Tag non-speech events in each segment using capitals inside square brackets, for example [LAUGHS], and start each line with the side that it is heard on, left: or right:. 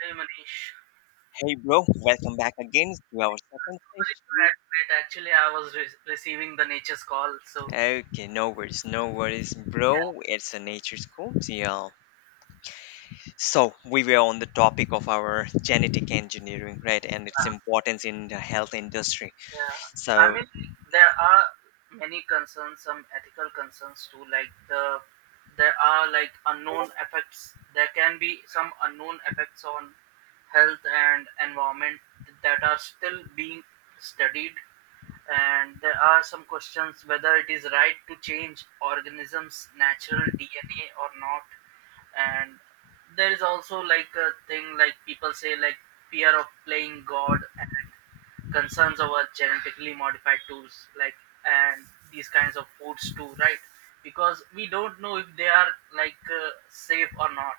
right: Hey Manish.
left: Hey, bro, welcome back again to our second
right: Great,
left: session.
right: great, great. Actually I was receiving the nature's call, so
left: Okay, no worries, no worries,
right: yeah,
left: bro. It's a nature's cool deal. So, we were on the topic of our genetic engineering, right, and its
right: yeah,
left: importance in the health industry.
right: yeah. I
left: So,
right: mean, there are many concerns, some ethical concerns too. Like, there are like unknown effects. There can be some unknown effects on health and environment that are still being studied, and there are some questions whether it is right to change organisms' natural DNA or not, and there is also like a thing, like people say, like fear of playing god, and concerns over genetically modified tools, like, and these kinds of foods too, right? Because we don't know if they are like safe or not.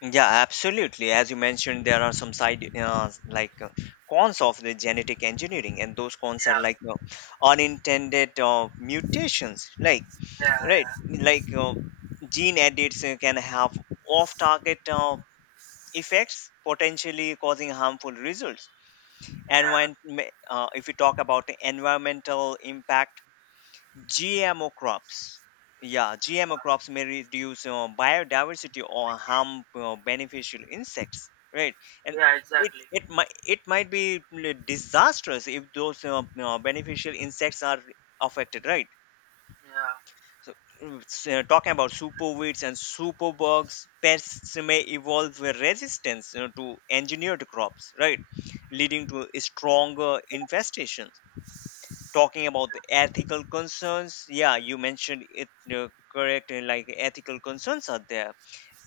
left: yeah, absolutely. As you mentioned, there are some side, like, cons of the genetic engineering, and those cons are like
right: Yeah,
left: unintended mutations, like,
right: yeah,
left: right,
right: yeah,
left: like, gene edits can have off target effects, potentially causing harmful results. And
right: yeah,
left: when if we talk about the environmental impact, GMO crops, yeah, GMO crops may reduce biodiversity or harm beneficial insects, right? And
right: yeah
left: it
right: exactly,
left: it might it might be disastrous if those beneficial insects are affected, right?
right: yeah,
left: So, talking about superweeds and superbugs, pests may evolve a resistance, to engineered crops, right, leading to stronger infestations. Talking about the ethical concerns, yeah, you mentioned it correct. Like, ethical concerns are there.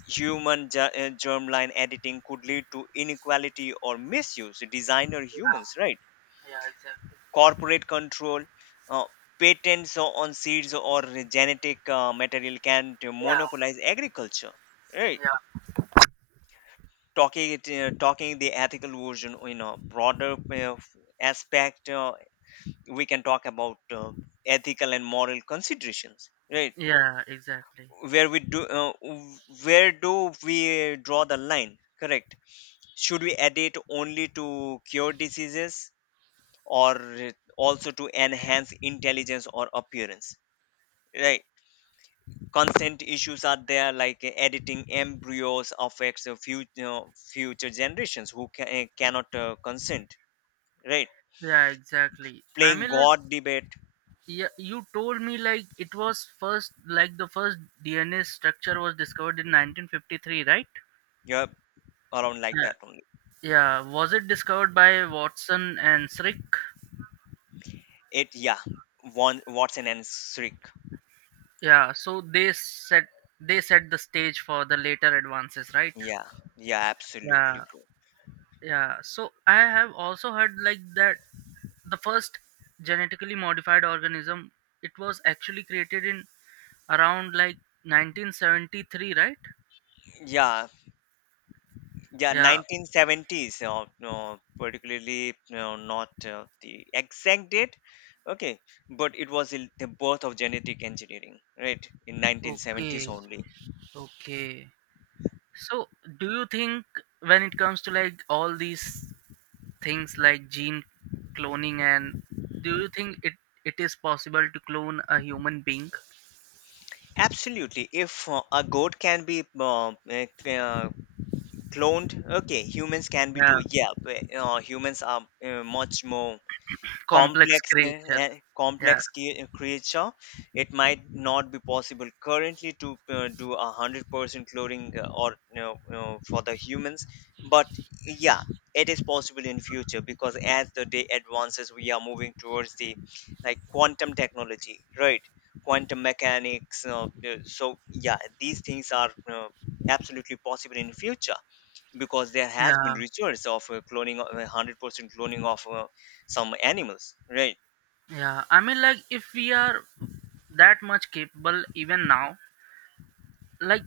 left: Human germline editing could lead to inequality or misuse. Designer humans, right?
right: yeah exactly,
left: Corporate control, uh, patents on seeds or genetic material can to
right: yeah,
left: monopolize agriculture. Right?
right: yeah,
left: Talking the ethical version in a broader aspect, we can talk about ethical and moral considerations. Right?
right: yeah exactly,
left: Where we do, uh, w- where do we draw the line? Correct. Should we edit only to cure diseases or also to enhance intelligence or appearance? Right. Consent issues are there, like editing embryos affects future generations who cannot consent. Right.
right: yeah exactly. i
left: Playing
right: mean like
left: god debate.
right: yeah, you told me, like, it was first, like, the first DNA structure was discovered in 1953, right?
left: Yeah, around like
right: Yeah.
left: that only.
right: Yeah, was it discovered by Watson and Crick?
left: It yeah one Watson and Srick.
right: Yeah, so they set, they set the stage for the later advances, right?
left: Yeah, yeah, absolutely,
right: Yeah,
left: bro.
right: yeah. So I have also heard, like, that the first genetically modified organism, it was actually created in around like 1973, right?
left: Yeah, yeah,
right: Yeah.
left: 1970s. Particularly, not the exact date. Okay, but it was the birth of genetic engineering, right, in 1970s
right: Okay.
left: only.
right: Okay. So, do you think, when it comes to like all these things like gene cloning and, do you think it is possible to clone a human being?
left: Absolutely. If a goat can be uh, cloned, okay, humans can be too.
right: Yeah,
left: Yeah, but, humans are much more
right: complex
left: complex eh,
right: creature.
left: eh,
right: Yeah,
left: complex creature. It might not be possible currently to do 100% cloning, or for the humans, but yeah, it is possible in future because as the day advances we are moving towards the, like, quantum technology, right, quantum mechanics. So, yeah, these things are absolutely possible in future, because there has been
right: yeah,
left: research of cloning, 100% cloning of some animals, right.
right: yeah. I mean, like, if we are that much capable even now, like,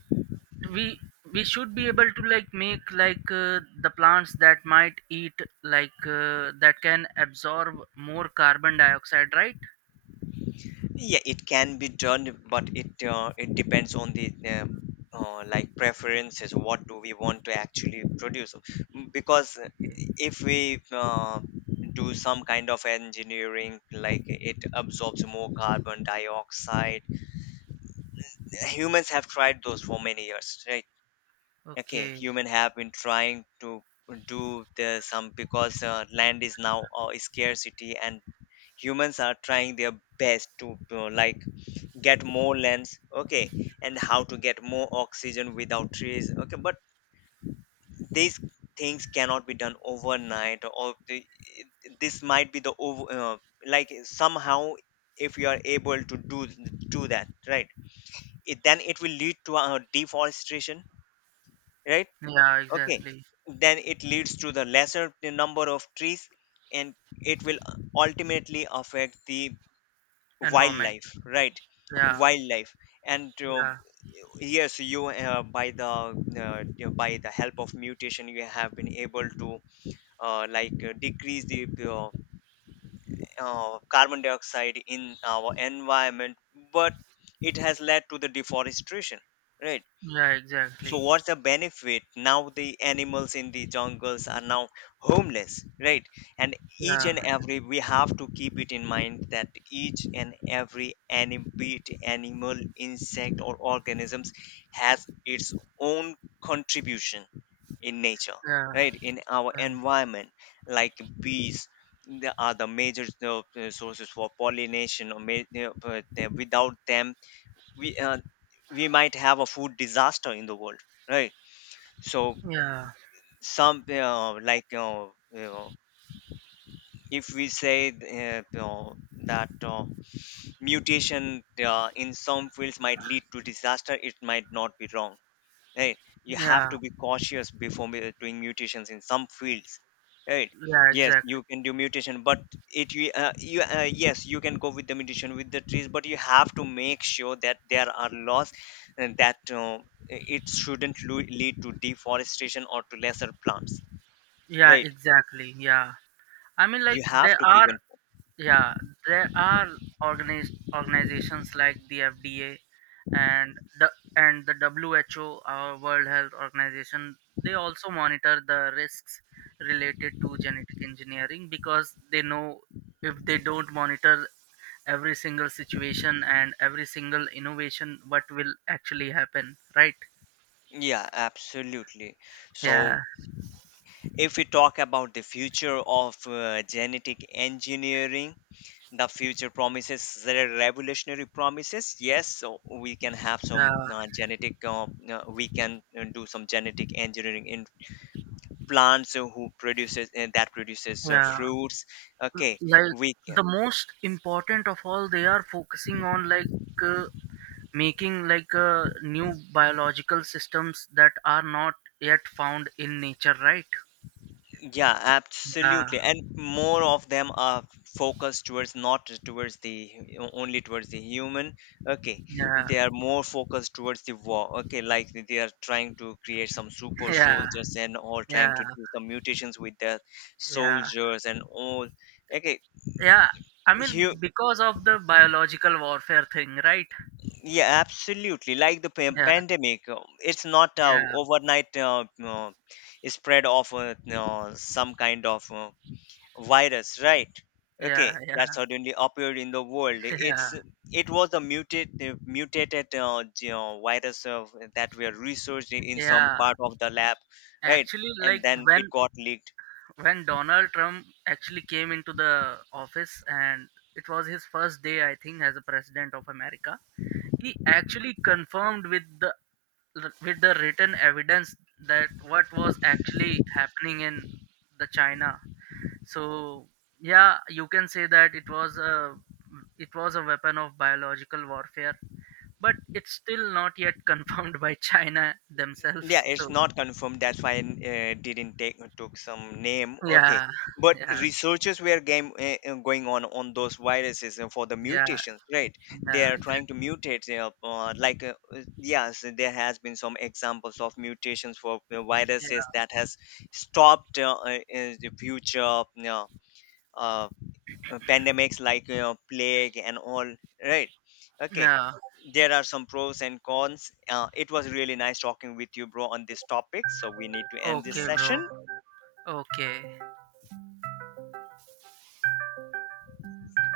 right: we we should be able to, like, make like the plants that might eat like that can absorb more carbon dioxide, right?
left: Yeah, it can be done, but it depends on the like, preferences, what do we want to actually produce. Mm, because
right: Okay,
left: if we do some kind of engineering, like it absorbs more carbon dioxide, humans have tried those for many years, right. Okay,
right: okay.
left: human have been trying to do the some, because land is now a scarcity, and humans are trying their best to like, get more lands. Okay, and how to get more oxygen without trees. Okay, but these things cannot be done overnight, this might be the over like, somehow, if you are able to do that, right, then it will lead to deforestation, right.
right: Yeah,
left: Okay,
right: exactly.
left: then it leads to the lesser number of trees, and it will ultimately affect the
right: Environment.
left: wildlife, right,
right: Yeah,
left: wildlife. And
right: yeah,
left: yes, you by the you- by the help of mutation, you have been able to like, decrease the uh, carbon dioxide in our environment, but it has led to the deforestation, right.
right: yeah,
left: So
right: exactly.
left: what's the benefit? Now the animals in the jungles are now homeless, right? And each and
right: Yeah,
left: every we have to keep it in mind that each and every be it animal, insect, or organisms has its own contribution in nature,
right: yeah,
left: right? In our
right: yeah,
left: environment, like bees. They are the major sources for pollination. Or but, without them, we uh, we might have a food disaster in the world, right? So,
right: yeah,
left: some you like, you know if we say, that mutation in some fields might lead to disaster, it might not be wrong, right. You have
right: yeah,
left: to be cautious before doing mutations in some fields, right.
right: yeah,
left: Yes,
right: exactly.
left: you can do mutation, but it you, you yes, you can go with the mutation with the trees, but you have to make sure that there are laws, and that it shouldn't lead to deforestation or to lesser plants,
right: Yeah,
left: right.
right: exactly. Yeah. I mean,
left: You
right: like,
left: have
right: there
left: to
right: are,
left: prevent.
right: yeah, there are organiz- organizations like the FDA and the WHO, our World Health Organization. They also monitor the risks related to genetic engineering, because they know, if they don't monitor every single situation and every single innovation, what will actually happen, right?
left: Yeah, absolutely.
right: Yeah,
left: So, if we talk about the future of genetic engineering, the future promises, there are revolutionary promises. Yes, so we can have
right: yeah,
left: we can do some genetic engineering in plants, who produces that produces
right: yeah.
left: fruits. Okay,
right: Like,
left: we
right: the most important of all, they are focusing on like. Uh, Making, like new biological systems that are not yet found in nature, right?
left: yeah,
right: Yeah,
left: absolutely. And more of them are focused towards, not towards the only towards the human. Okay,
right: yeah,
left: they are more focused towards the war. Okay, like they are trying to create some super
right: yeah,
left: soldiers and all, trying
right: yeah,
left: to do some mutations with their
right: yeah,
left: soldiers and all. Okay,
right: yeah. I mean,
left: you
right: because of the biological warfare thing, right?
left: yeah, absolutely. Like the
right: Yeah,
left: pandemic, it's not
right: yeah,
left: overnight spread of some kind of virus, right?
right: yeah,
left: Okay,
right: yeah.
left: that suddenly appeared in the world.
right: [LAUGHS] Yeah,
left: It was a mutated virus of that were researched in some
right: yeah,
left: part of the lab, right?
right: actually,
left: And
right: like,
left: then it got leaked.
right: when Donald Trump actually came into the office, and it was his first day, I think, as a president of America, he actually confirmed with the, with the written evidence that what was actually happening in the China, so yeah, you can say that it was a, it was a weapon of biological warfare, but it's still not yet [LAUGHS] confirmed by China
left: Yeah,
right: themselves, so
left: it's not confirmed, that's why I didn't take took some name, okay,
right: yeah,
left: but
right: yeah,
left: researchers were game going on those viruses for the
right: yeah,
left: mutations, right. They
right: yeah
left: are trying to
right: exactly,
left: mutate like, yes, there has been some examples of mutations for viruses
right: yeah,
left: that has stopped the future uh, pandemics, like, plague and all, right, okay.
right: yeah.
left: There are some pros and cons. It was really nice talking with you, bro, on this topic, so we need to end this
right: Okay, bro,
left: session.
right: okay.